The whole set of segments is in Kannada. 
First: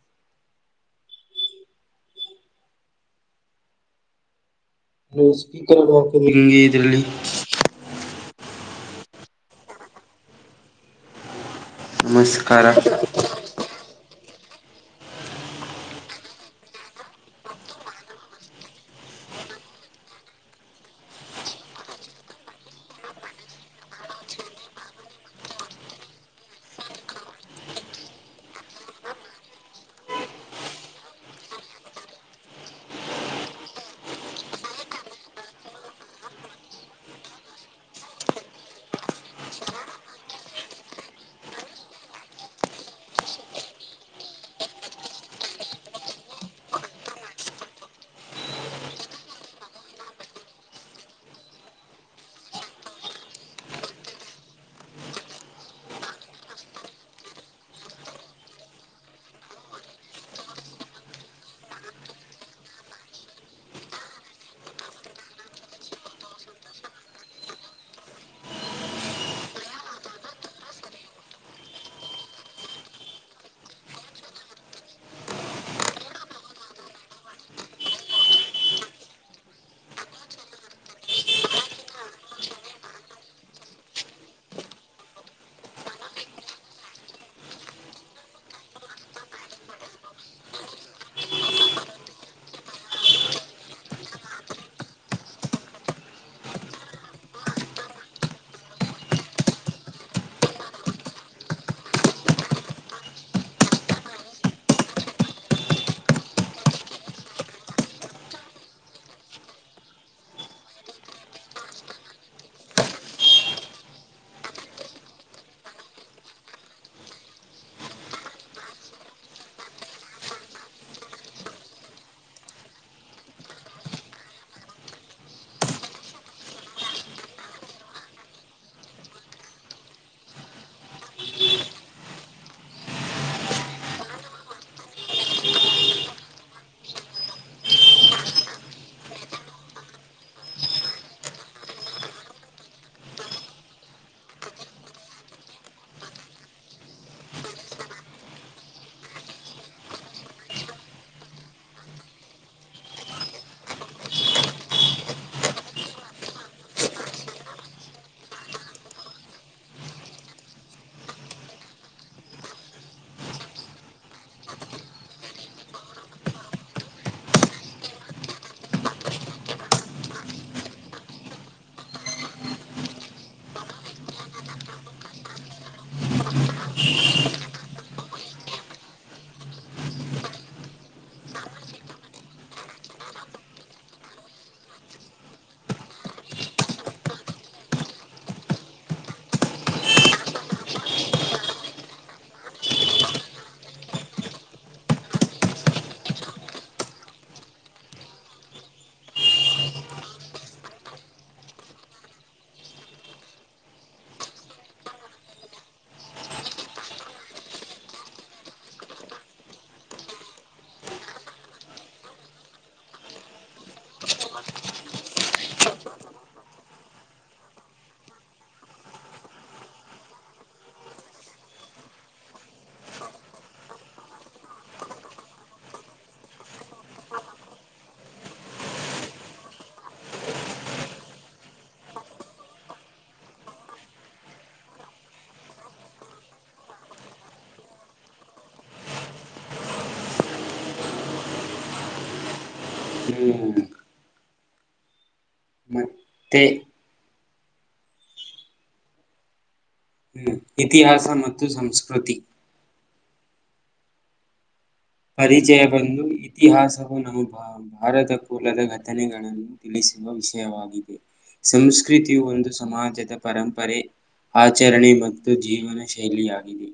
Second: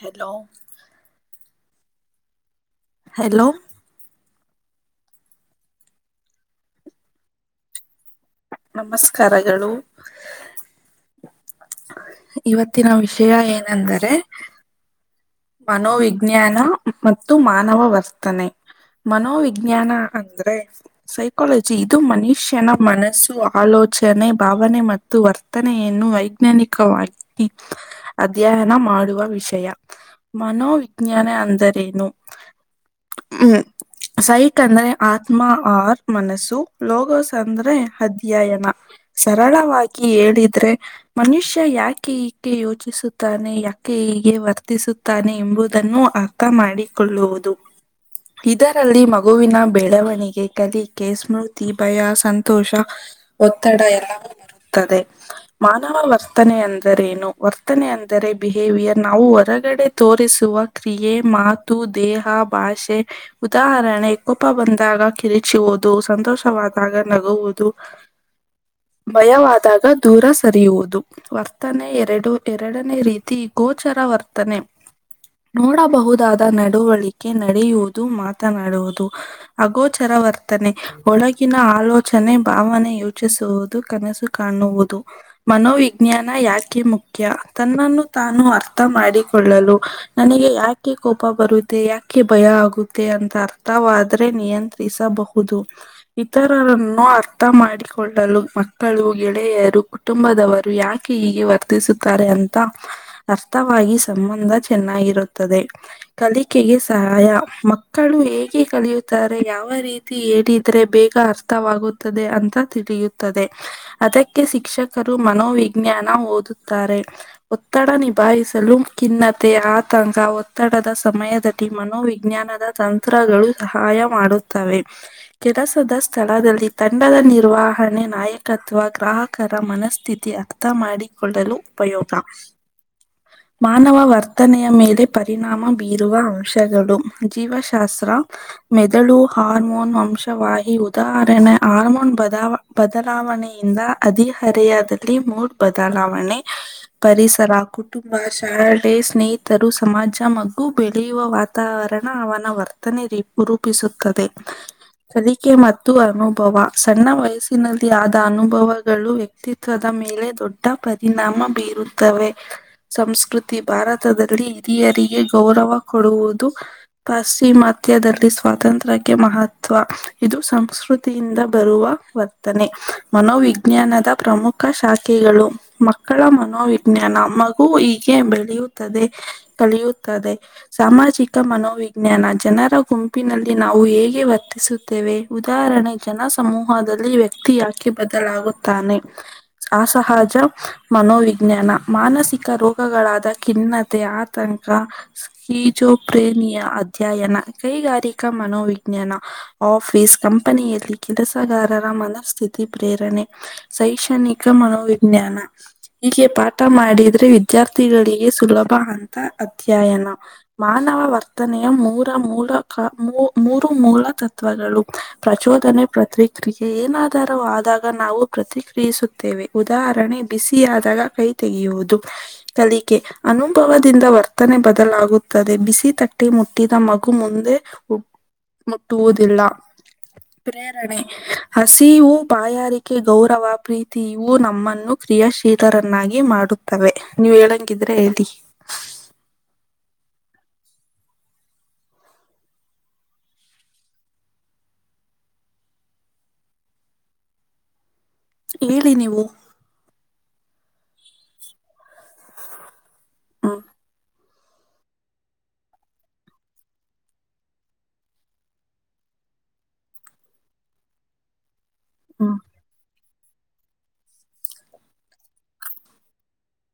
ಹಲೋ. ಹಲೋ. ಸ್ಪೀಕರ್ ಹಾಕದೆ ಹಂಗೆ ಇದ್ರಲ್ಲಿ. ನಮಸ್ಕಾರಗಳು. ನಮಸ್ಕಾರ ಇವತ್ತಿನ ವಿಷಯ ಏನೆಂದರೆ. ಮನೋವಿಜ್ಞಾನ ಮತ್ತು ಮಾನವ ವರ್ತನೆ ಮನೋವಿಜ್ಞಾನ ಅಂದ್ರೆ ಸೈಕಾಲಜಿ ಇದು ಮನುಷ್ಯನ ಮನಸ್ಸು ಆಲೋಚನೆ ಭಾವನೆ ಮತ್ತು ವರ್ತನೆಯನ್ನು ವೈಜ್ಞಾನಿಕವಾಗಿ ಅಧ್ಯಯನ ಮಾಡುವ ವಿಷಯ. ಮನೋವಿಜ್ಞಾನ ಅಂದರೇನು ಹ್ಮ ಸೈಟ್ ಅಂದ್ರೆ ಆತ್ಮ ಆರ್ ಮನಸ್ಸು ಲೋಗೋಸ್ ಅಂದ್ರೆ ಅಧ್ಯಯನ ಸರಳವಾಗಿ ಹೇಳಿದ್ರೆ ಮನುಷ್ಯ ಯಾಕೆ ಈಕೆ ಯೋಚಿಸುತ್ತಾನೆ ಯಾಕೆ ಹೀಗೆ ವರ್ತಿಸ. ಎಂಬುದನ್ನು ಅರ್ಥ ಮಾಡಿಕೊಳ್ಳುವುದು ಇದರಲ್ಲಿ ಮಗುವಿನ ಬೆಳವಣಿಗೆ ಕಲಿಕೆ ಸ್ಮೃತಿ ಭಯ ಸಂತೋಷ ಒತ್ತಡ ಎಲ್ಲವೂ ಮಾಡುತ್ತದೆ ಮಾನವ ವರ್ತನೆ ಅಂದರೇನು ವರ್ತನೆ ಅಂದರೆ ಬಿಹೇವಿಯರ್ ನಾವು ಹೊರಗಡೆ. ತೋರಿಸುವ ಕ್ರಿಯೆ ಮಾತು ದೇಹ ಭಾಷೆ ಉದಾಹರಣೆ ಕೋಪ ಬಂದಾಗ ಕಿರಿಚುವುದು ಸಂತೋಷವಾದಾಗ ನಗುವುದು ಭಯವಾದಾಗ ದೂರ ಸರಿಯುವುದು ವರ್ತನೆ ಎರಡು ಎರಡನೇ ರೀತಿ ಗೋಚರ ವರ್ತನೆ. ನೋಡಬಹುದಾದ ನಡವಳಿಕೆ ನಡೆಯುವುದು ಮಾತನಾಡುವುದು ಅಗೋಚರ ವರ್ತನೆ ಒಳಗಿನ ಆಲೋಚನೆ ಭಾವನೆ ಯೋಚಿಸುವುದು ಕನಸು ಕಾಣುವುದು ಮನೋವಿಜ್ಞಾನ ಯಾಕೆ ಮುಖ್ಯ ತನ್ನನ್ನು ತಾನು ಅರ್ಥ ಮಾಡಿ. ಕೊಳ್ಳಲು ನನಗೆ ಯಾಕೆ ಕೋಪ ಬರುತ್ತೆ ಯಾಕೆ ಭಯ ಆಗುತ್ತೆ ಅಂತ ಅರ್ಥವಾದ್ರೆ ನಿಯಂತ್ರಿಸಬಹುದು ಇತರರನ್ನು ಅರ್ಥ ಮಾಡಿಕೊಳ್ಳಲು ಮಕ್ಕಳು ಗೆಳೆಯರು ಕುಟುಂಬದವರು ಯಾಕೆ ಹೀಗೆ ವರ್ತಿಸುತ್ತಾರೆ ಅಂತ ಅರ್ಥವಾಗಿ. ಸಂಬಂಧ ಚೆನ್ನಾಗಿರುತ್ತದೆ. ಕಲಿಕೆಗೆ ಸಹಾಯ ಮಕ್ಕಳು ಹೇಗೆ ಕಲಿಯುತ್ತಾರೆ ಯಾವ ರೀತಿ ಹೇಳಿದ್ರೆ ಬೇಗ ಅರ್ಥವಾಗುತ್ತದೆ ಅಂತ ತಿಳಿಯುತ್ತದೆ ಅದಕ್ಕೆ ಶಿಕ್ಷಕರು ಮನೋವಿಜ್ಞಾನ ಓದುತ್ತಾರೆ. ಒತ್ತಡ ನಿಭಾಯಿಸಲು ಖಿನ್ನತೆ ಆತಂಕ ಒತ್ತಡದ ಸಮಯದದಲ್ಲಿ ಮನೋವಿಜ್ಞಾನದ ತಂತ್ರಗಳು ಸಹಾಯ ಮಾಡುತ್ತವೆ ಕೆಲಸದ ಸ್ಥಳದಲ್ಲಿ ತಂಡದ ನಿರ್ವಹಣೆ ನಾಯಕತ್ವ ಗ್ರಾಹಕರ ಮನಸ್ಥಿತಿ ಅರ್ಥ ಮಾಡಿಕೊಳ್ಳಲು ಉಪಯೋಗ. ಮಾನವ ವರ್ತನೆಯ ಮೇಲೆ ಪರಿಣಾಮ ಬೀರುವ ಅಂಶಗಳು ಜೀವಶಾಸ್ತ್ರ ಮೆದುಳು ಹಾರ್ಮೋನ್ ವಂಶವಾಹಿ ಉದಾಹರಣೆ- ಹಾರ್ಮೋನ್ ಬದಲಾವಣೆಯಿಂದ ಅದಿಹರೆಯದಲ್ಲಿ ಮೂಡ್ ಬದಲಾವಣೆ ಪರಿಸರ ಕುಟುಂಬ ಕಡೆ ಸ್ನೇಹಿತರು ಸಮಾಜ ಮಗ್ಗು ಬೆಳೆಯುವ ವಾತಾವರಣ ಅವನ ವರ್ತನೆ ರೂಪಿಸುತ್ತದೆ. ಕಲಿಕೆ ಮತ್ತು ಅನುಭವ ಸಣ್ಣ ವಯಸ್ಸಿನಲ್ಲಿ ಆದ ಅನುಭವಗಳು ವ್ಯಕ್ತಿತ್ವದ ಮೇಲೆ ದೊಡ್ಡ ಪರಿಣಾಮ ಬೀರುತ್ತವೆ ಸಂಸ್ ಕೃತಿ ಭಾರತದಲ್ಲಿ ಹಿರಿಯರಿಗೆ ಗೌರವ ಕೊಡುವುದು. ಪಾಶ್ಚಿಮಾತ್ಯದಲ್ಲಿ ಸ್ವಾತಂತ್ರ್ಯಕ್ಕೆ ಮಹತ್ವ ಇದು ಸಂಸ್ಕೃತಿಯಿಂದ ಬರುವ ವರ್ತನೆ ಮನೋವಿಜ್ಞಾನದ ಪ್ರಮುಖ ಶಾಖೆಗಳು ಮಕ್ಕಳ ಮನೋವಿಜ್ಞಾನ ಮಗು ಈ ಬೆಳೆಯುತ್ತದೆ ಕಲಿಯುತ್ತದೆ. ಸಾಮಾಜಿಕ ಮನೋವಿಜ್ಞಾನ ಜನರ ಗುಂಪಿನಲ್ಲಿ ನಾವು ಹೇಗೆ ವರ್ತಿಸುತ್ತೇವೆ ಉದಾಹರಣೆ ಜನ ಸಮೂಹದಲ್ಲಿ ವ್ಯಕ್ತಿ ಯಾಕೆ ಬದಲಾಗುತ್ತಾನೆ. ಅಸಹಜ ಮನೋವಿಜ್ಞಾನ ಮಾನಸಿಕ ರೋಗ ಖಗಳಾದ ಖಿನ್ನತೆ ಆತಂಕ ಸಿ ಜೋಪ್ರೇನಿಯ ಅಧ್ಯಯನ ಕೈಗಾರಿಕಾ ಮನೋವಿಜ್ಞಾನ ಆಫೀಸ್ ಕಂಪನಿಯಲ್ಲಿ ಕೆಲಸಗಾರರ ಮನಸ್ಥಿತಿ ಪ್ರೇರಣೆ ಶೈಕ್ಷಣಿಕ ಮನೋವಿಜ್ಞಾನ ಹೀಗೆ ಪಾಠ ಮಾಡಿದ್ರೆ ವಿದ್ಯಾರ್ಥಿಗಳಿಗೆ ಸುಲಭ ಅಂತ ಅಧ್ಯಯನ ಮಾನವ ವರ್ತನೆಯ ಮೂರು ಮೂಲ ತತ್ವಗಳು ಪ್ರಚೋದನೆ ಪ್ರತಿಕ್ರಿಯೆ ಏನಾದರೂ ಆದಾಗ ನಾವು ಪ್ರತಿಕ್ರಿಯಿಸುತ್ತೇವೆ ಉದಾಹರಣೆ ಬಿಸಿಯಾದಾಗ ಕೈ ತೆಗೆಯುವುದು ಕಲಿಕೆ ಅನುಭವದಿಂದ ವರ್ತನೆ ಬದಲಾಗುತ್ತದೆ ಬಿಸಿ ತಟ್ಟಿ ಮುಟ್ಟಿದ ಮಗು ಮುಂದೆ ಮುಟ್ಟುವುದಿಲ್ಲ ಪ್ರೇರಣೆ ಹಸಿವು ಬಾಯಾರಿಕೆ ಗೌರವ ಪ್ರೀತಿ ಇವು ನಮ್ಮನ್ನು ಕ್ರಿಯಾಶೀಲರನ್ನಾಗಿ ಮಾಡುತ್ತವೆ ನೀವ್ ಹೇಳಂಗಿದ್ರೆ ಹೇಳಿ ಹ್ಮ್ ತೆ ಹೇಳಿ ನೀವು ಹ್ಮ್ ಇತಿಹಾಸ ಮತ್ತು ಸಂಸ್ಕೃತಿ ಹ ಪರಿಚಯ ಬಂದು ಇತಿಹಾಸವು ನಮ್ಮ ಬ ಭಾರತ ಮೂಲದ ಘಟನೆಗಳನ್ನು ತಿಳಿಸುವ ವಿಷಯವಾಗಿದೆ ಸಂಸ್ ಕೃತಿಯು ಹ್ಮ್ ಒಂದು ಸಮಾಜದ ಪರಂಪರೆ ಆಚರಣೆ ಮತ್ತು ಜೀವನ ಶೈಲಿಯಾಗಿದೆ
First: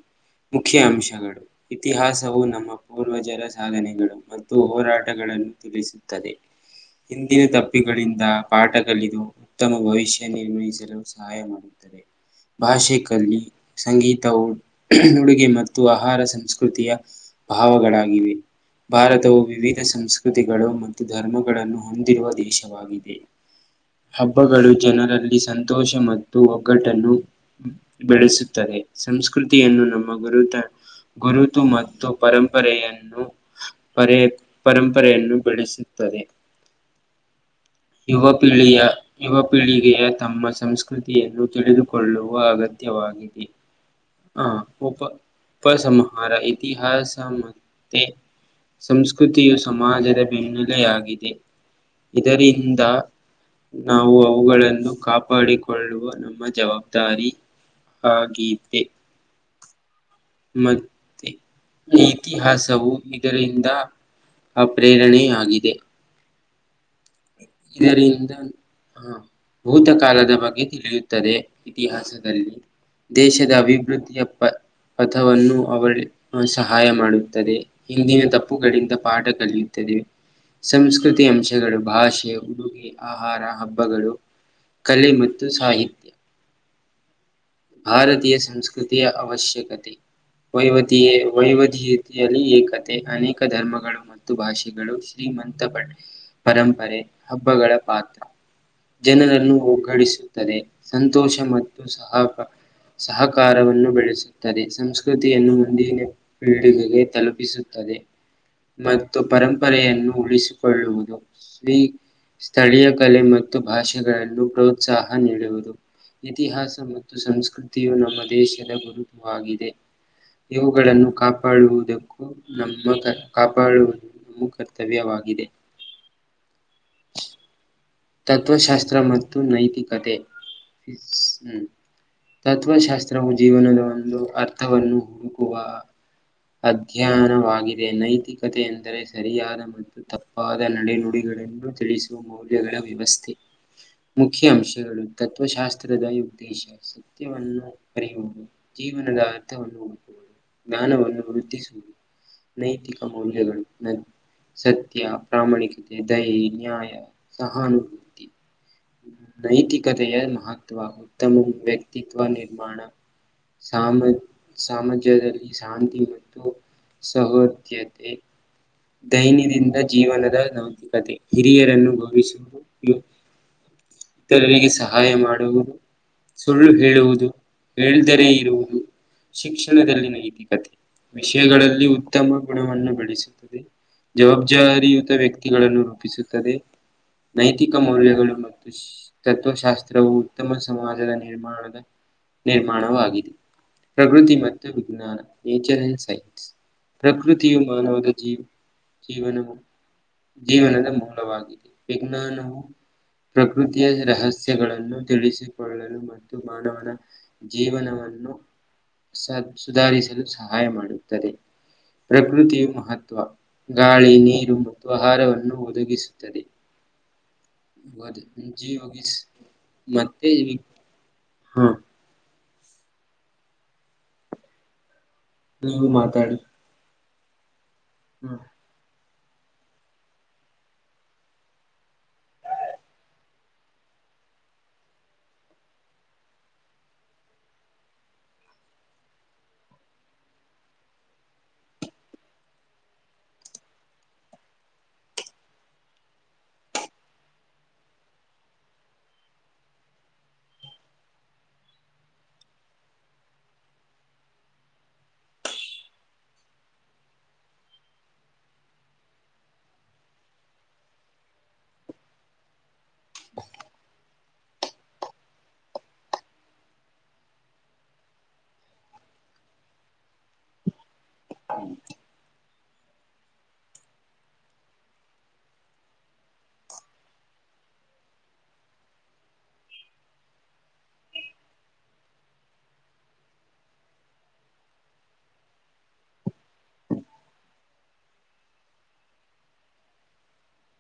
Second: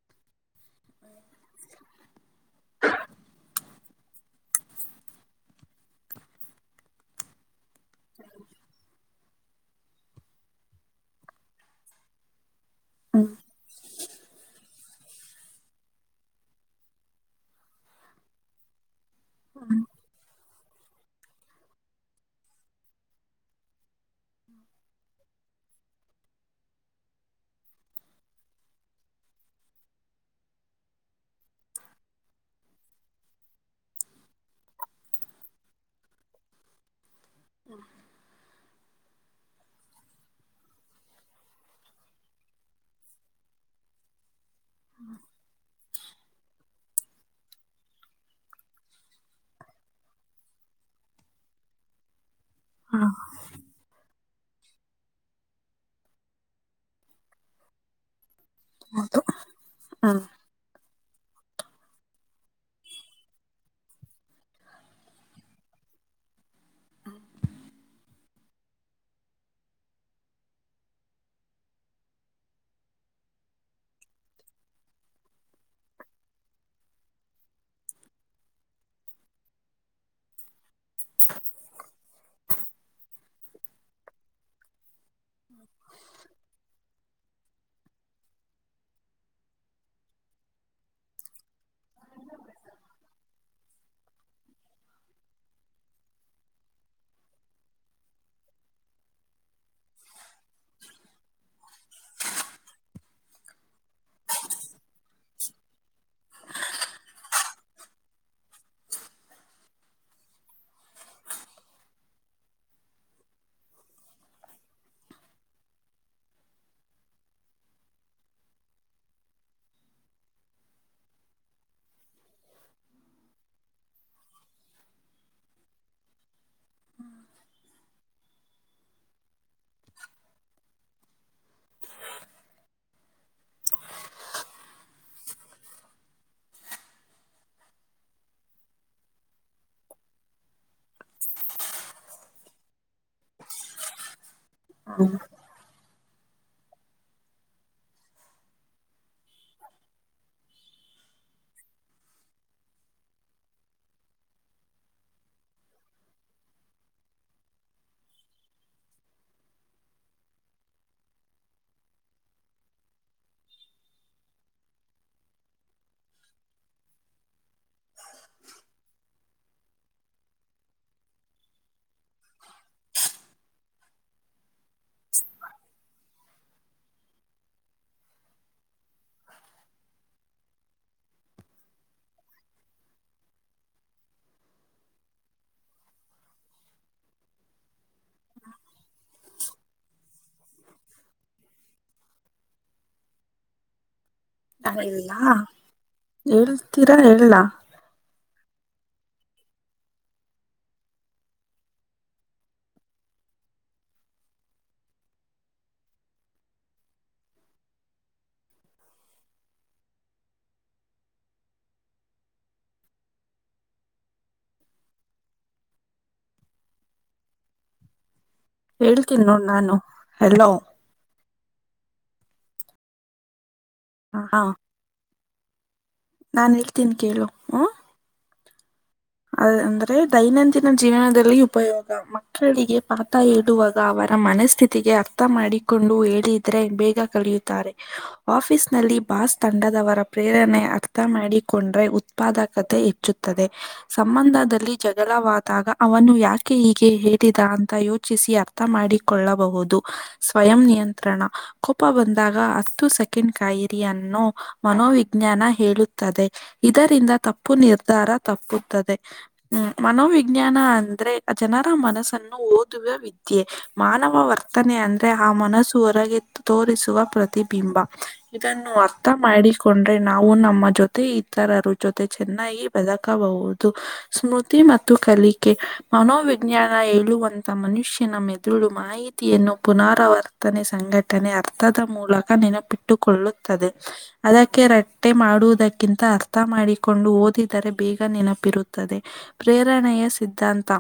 ಮುಖ್ಯ ಅಂಶಗಳು ಇತಿಹಾಸವು ನಮ್ಮ ಪೂರ್ವಜರ ಸಾಧನೆಗಳು ಮತ್ತು ಹೋರಾಟಗಳನ್ನು ತಿಳಿಸುತ್ತದೆ ಹಿಂದಿನ ತಪ್ಪಿಗಳಿಂದ ಪಾಠ ಕಲಿದು ಉತ್ತಮ ಭವಿಷ್ಯ ನಿರ್ವಹಿಸಲು ಸಹಾಯ ಮಾಡುತ್ತದೆ. ಭಾಷೆ ಹ್ಮ್ ಕಲೀ ಸಂಗೀತವು ಉಡುಗೆ ಮತ್ತು ಆಹಾರ ಸಂಸ್ಕೃತಿಯ ಭಾವಗಳಾಗಿವೆ ಭಾರತವು ವಿವಿಧ ಸಂಸ್ಕೃತಿ ಕೃತಿಗಳು ಮತ್ತು ಧರ್ಮಗಳನ್ನು ಹೊಂದಿರುವ ದೇಶವಾಗಿದೆ. ಹಬ್ಬಗಳು ಜನರಲ್ಲಿ ಸಂತೋಷ ಮತ್ತು ಒಗ್ಗಟ್ಟನ್ನು ಬೆಳೆಸುತ್ತದೆ ಸಂಸ್ಕೃತಿಯನ್ನು ನಮ್ಮ ಗುರುತು ಮತ್ತು ಪರಂಪರೆಯನ್ನು ಪರೆ ಪರಂಪರೆಯನ್ನು ಬೆಳೆಸುತ್ತದೆ ಯುುವ ಪೀಳಿ ಪಿಳಿಯ ಯುವ ಪೀಳಿಗೆಯ ತಮ್ಮ ಸಂಸ್ಕೃತಿಯನ್ನು ತಿಳಿದುಕೊಳ್ಳುವ ಅಗತ್ಯವಾಗಿದೆ ಆ ಉಪ- ಉಪಸಂಹಾರ ಇತಿಹಾಸ ಮತ್ತೆ ಸಂಸ್ಕೃತಿಯು ಸಮಾಜದ ಬೆನ್ನೆಲೆಯಾಗಿದೆ. ಇದರಿಂದ ಇಂದ ಹಾ ನಾವು ಅ ಅವುಗಳನ್ನು ಕಾಪಾಡಿಕೊಳ್ಳುವ ನಮ್ಮ ಜವಾಬ್ದಾರಿ ಆಗಿದೆ ಹೌದು ಹ ಮತ್ತೆ ಇತಿಹಾಸವು ಇದರಿಂದ ಅಪ್ರೇರಣೆಯಾಗಿದೆ ಇದರಿಂದ ಆ ಭೂತಕಾಲದ ಬಗ್ಗೆ ತಿಳಿಯುತ್ತದೆ ಇತಿಹಾಸದಲ್ಲಿ ದೇಶದ ಅಭಿವೃದ್ಧಿಯ ಪ ಪಥವನ್ನು ಅವಳ ಸಹಾಯ ಮಾಡುತ್ತದೆ ಹಿಂದಿನ ತಪ್ಪುಗಳಿಂದ ಪಾಠ ಕಲಿಯುತ್ತದೆ ಸಂಸ್ಕೃತಿ ಅಂಶಗಳು ಭಾಷೆ ಉಡುಗೆ ಆಹಾರ ಹಬ್ಬಗಳು ಕಲೆ ಮತ್ತು ಸಾಹಿತ್ಯ ಭಾರತೀಯ ಸಂಸ್ಕೃತಿಯ ಅವಶ್ಯಕತೆ ವೈವತೆ ವೈವಿಧ್ಯತೆಯಲ್ಲಿ ಏಕತೆ ಅನೇಕ ಧರ್ಮಗಳು ಮತ್ತು ಭಾಷೆಗಳು ಶ್ರೀಮಂತ ಪ ಪರಂಪರೆ ಹಬ್ಬಗಳ ಪಾತ್ರ ಜನರನ್ನು ಒಗ್ಗಡಿಸುತ್ತದೆ ಸಂತೋಷ ಮತ್ತು ಸಹಪ ಸಹಕಾರವನ್ನು ಬೆಳೆಸುತ್ತದೆ ಸಂಸ್ಕೃತಿಯನ್ನು ಮುಂದಿನ ಪೀಳಿಗೆಗೆ ತಲುಪಿಸುತ್ತದೆ ಮತ್ತು ಪರಂಪರೆಯನ್ನು ಉಳಿಸಿಕೊಳ್ಳುವುದು ಸ್ಥಿ ಸ್ಥಳೀಯ ಕಲೆ ಮತ್ತು ಭಾಷೆಗಳನ್ನು ಪ್ರೋತ್ಸಾಹ ನೀಡುವುದು ಇತಿಹಾಸ ಮತ್ತು ಮತ್ತು ಸಂಸ್ಕೃತಿಯು ನಮ್ಮ ದೇಶದ ಗುರುತುವಾಗಿದೆ ಇವುಗಳನ್ನು ಕಾಪಾಡುವುದಕ್ಕೂ ನಮ್ಮ ಕ ಕಾಪಾಡುವುದು ನಮ್ಮ ಕರ್ತವ್ಯವಾಗಿದೆ [inaudible] ತತ್ವಶಾಸ್ತ್ರ ಮ ತ್ತು ನೈತಿಕತೆ ಹ್ಮ್ ತತ್ತ್ವಶಾಸ್ತ್ರವು ಜೀವನದ ಒಂದು ಅರ್ಥವನ್ನು ಹುಡುಕುವ ಅಧ್ಯಯನವಾಗಿದೆ ನೈತಿಕತೆ ಎಂದರೆ ಸರಿಯಾದ ಮತ್ತು ತಪ್ಪಾದ ನಡೆನುಡಿಗಳನ್ನು ತಿಳಿಸುವ ಮೌಲ್ಯಗಳ ವ್ಯವಸ್ಥೆ ಮು ಮುಖ್ಯ ಅಂಶಗಳು ತತ್ವಶಾಸ್ತ್ರದಲ್ಲಿ ಉದ್ದೇಶ ಸತ್ಯವನ್ನು ಕರಿಯುವುದು ಜೀವನದ ಅರ್ಥವನ್ನು ಜ್ಞಾನವನ್ನು ವೃದ್ಧಿಸುವುದು ನೈತಿಕ ಮೌಲ್ಯಗಳು ಸತ್ಯ ಪ್ರಾಮಾಣಿಕತೆ ದಯೆ ನ್ಯಾಯ ಸಹಾನು ನೈತಿಕತೆಯ ಮಹತ್ವ ಉತ್ತಮ ವ್ಯಕ್ತಿತ್ವ ನಿರ್ಮಾಣ ಸಾಮ ಸಾಮಾಜದಲ್ಲಿ ಶಾಂತಿ ಮತ್ತು ಸೌಹೋದ್ಯತೆ ದೈನ್ಯದಿಂದ ಜೀವನದ ನೌತಿಕತೆ ಹಿರಿಯರನ್ನು ಗೌರವಿಸುವುದು ಯ ಇತರರಿಗೆ ಸಹಾಯ ಮಾಡುವ ಸುಳ್ಳು ಹೇಳುವುದು ಹೇಳಿದರೆ ಇರುವುದು ಶಿಕ್ಷಣದಲ್ಲಿ ನೈತಿಕತೆ ವಿಷಯಗಳಲ್ಲಿ ಉತ್ತಮ ಗುಣವನ್ನು ಬೆಳೆಸಿ ಜವಾಬ್ದಾರಿಯುತ ವ್ಯಕ್ತಿಗಳನ್ನು ರೂಪಿಸುತ್ತದೆ ನೈತಿಕ ಮೌಲ್ಯ ಮತ್ತು ತತ್ವಶಾಸ್ತ್ರವು ತ್ತಮ್ಮ ಸಮಾಜದ ನಿರ್ಮಾಣದ ನಿರ್ಮಾಣವೂ ಆಗಿದೆ ಪ್ರಕೃತಿ ಮತ್ತು ನಾನಿಲ್ಲ ವಿಜ್ಞಾನ ನೇಚರ್ ಅಂಡ್ ಸೈನ್ಸ್ ಹೇಳ್ತೀರಾ ಹೇಳ ಪ್ರಕೃತಿಯು ಮಾನವನ ಜೀವನ ಜೀವನದ ಮೂಲವಾಗಿದೆ ವಿಜ್ಞಾನವು ಪ್ರಕೃತಿಯ ರಹಸ್ಯಗಳನ್ನು ತಿಳಿಸಿಕೊಳ್ಳಲು ಮತ್ತು ಮಾನವನ ಜೀವನವನ್ನು ಸ ಸುಧಾರಿಸಲು ಸಹಾಯ ಮಾಡುತ್ತದೆ ಪ್ರಕೃತಿಯು ಮಹತ್ ಗಾಳಿ ನೀರು ಮತ್ತು ಆಹಾರವನ್ನು ಒದಗಿಸುತ್ತದೆ ಜಿೋಗಸ್ ಹೇಳ್ತೀನಿ ನೋಡ್ ನಾನು ಮತ್ತೆ ಹೆಲೋ ಹಾ ಹ ಹಾ ನೀವು ಮಾತಾಡಿ ಕಲೋ ಹಾಂ ಹ್ಮ ಅ ಅಂದ್ರೆ ದೈನಂದಿನ ಜೀವನದಲ್ಲಿ ಉಪಯೋಗ ಮಕ್ಕಳಿಗೆ ಪಾಠ ಹೇಳುವಾಗ ಅವರ ಮನಸ್ಥಿತಿಗೆ ಅರ್ಥ ಮಾಡಿಕೊಂಡು ಹೇಳಿದ್ರೆ ಬೇಗ ಕಳಿಯುತ್ತಾರೆ ಆಫೀಸ್ ನಲ್ಲಿ ಬಾಸ್ ತಂಡದವರ ಪ್ರೇರಣೆ ಅರ್ಥ ಮಾಡಿಕೊಂಡ್ರೆ ಉತ್ಪಾದಕತೆ ಹೆಚ್ಚುತ್ತದೆ ಸಂಬಂಧದಲ್ಲಿ ಜಗಳವಾದಾಗ ಅವನು ಯಾಕೆ ಹೀಗೆ ಹೇಳಿದ ಅಂತ ಯೋಚಿಸಿ ಅರ್ಥ ಮಾಡಿಕೊಳ್ಳಬಹುದು ಸ್ವಯಂ ನಿಯಂತ್ರಣ ಕೋಪ ಬಂದಾಗ ಹತ್ತು ಸೆಕೆಂಡ್ ಕಾಯಿರಿಯನ್ನು ಮನೋವಿಜ್ಞಾನ ಹೇಳುತ್ತದೆ ಇದರಿಂದ ತಪ್ಪು ನಿರ್ಧಾರ ತಪ್ಪು ್ಮ ಮನೋವಿಜ್ಞಾನ ಅಂದ್ರೆ ಜನರ ಮನಸ್ಸನ್ನು ಓದುವ ವಿದ್ಯೆ ಮಾನವ ವರ್ತನೆ ಅಂದ್ರೆ ಆ ಮನಸ್ಸು ಹೊರಗೆ ತೋರಿಸುವ ಪ್ರತಿಬಿಂಬ ಇದನ್ನು ಅರ್ಥ ಮಾಡಿಕೊಂಡ್ರೆ ನಾವು ನಮ್ಮ ಜೊತೆ ಇತರರು ಜೊತೆ ಚೆನ್ನಾಗಿ ಬದುಕಬಹುದು ಸ್ಮೃತಿ ಮತ್ತು ಕಲಿಕೆ ಮನೋವಿಜ್ಞಾನ ಹೇಳುವಂತ ಮನುಷ್ಯನ ಮೆದುಳು ಮಾಹಿತಿಯನ್ನು ಪುನರಾವರ್ತನೆ ಸಂಘಟನೆ ಅರ್ಥದ ಮೂಲಕ ನೆನಪಿಟ್ಟುಕೊಳ್ಳುತ್ತದೆ ಅದಕ್ಕೆ ರಟ್ಟೆ ಮಾಡುವುದಕ್ಕಿಂತ ಅರ್ಥ ಮಾಡಿಕೊಂಡು ಓದಿದರೆ ಬೇಗ ನೆನಪು ಇರುತ್ತದೆ ಪ್ರೇರಣೆಯ ಸಿದ್ಧಾಂತ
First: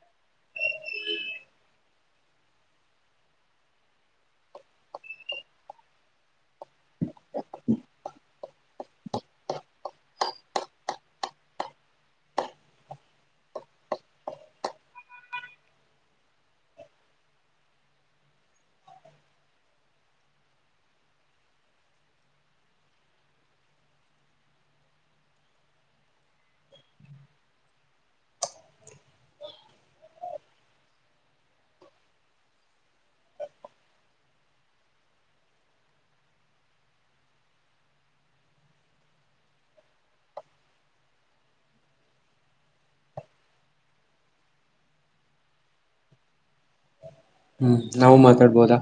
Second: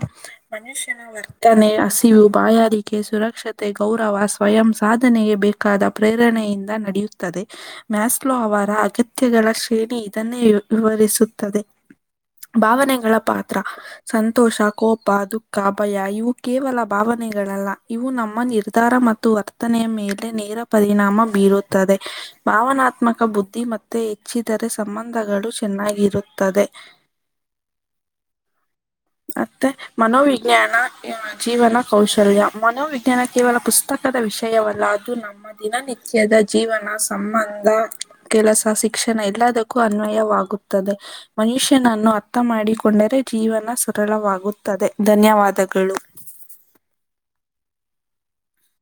ಮನುಷ್ಯನ ವರ್ತನೆ ಹಸಿವುು ಬಾಯಾರಿಕೆ ಸುರಕ್ಷತೆ ಗೌರವ ಸ್ವಯಂ ಸಾಧನೆಗೆ ಬೇಕಾದ ಪ್ರೇರಣೆಯಿಂದ ನಡೆಯುತ್ತದೆ ಮ್ಯಾಸ್ಲೋ ಅವರ ಅಗತ್ಯಗಳ ಶ್ರೇಣಿ ಇದನ್ನೇ ವಿವರಿಸುತ್ತದೆ ಭಾವನೆಗಳ ಪಾತ್ರ ಸಂತೋಷ ಕೋಪ ದುಃಖ ಭಯ ಇವು ಕೇವಲ ಭಾವನೆಗಳಲ್ಲ ಇವು ನಮ್ಮ ನಿರ್ಧಾರ ಮತ್ತು ವರ್ತನೆಯ ಮೇಲೆ ನೇರ ಪರಿಣಾಮ ಬೀರುತ್ತದೆ ಭಾವನಾತ್ಮಕ ಬುದ್ಧಿ ಮತ್ತೆ ಹೆಚ್ಚಿದರೆ ಸಂಬಂಧಗಳು ಚೆನ್ನಾಗಿರುತ್ತದೆ ಮತ್ತೆ ಮನೋವಿಜ್ಞಾನ ಜೀವನ ಕೌಶಲ್ಯ ಮನೋವಿಜ್ಞಾನ ಕೇವಲ ಪುಸ್ತಕದ ವಿಷಯವಲ್ಲ ಅದು ನಮ್ಮ ದಿನನಿತ್ಯದ ಜೀವನ ಸಂಬಂಧ ಕೆಲಸ ಶಿಕ್ಷಣ ಎಲ್ಲದಕ್ಕೂ ಅನ್ವಯವಾಗುತ್ತದೆ ಮನುಷ್ಯನನ್ನು ಅರ್ಥ ಮಾಡಿಕೊಂಡರೆ ಜೀವನ ಸ ಸರಳವಾಗುತ್ತದೆ ಧನ್ಯವಾದಗಳು ಹ್ಮ ನಾವು ಮಾತಾಡ್ಬೋದಾ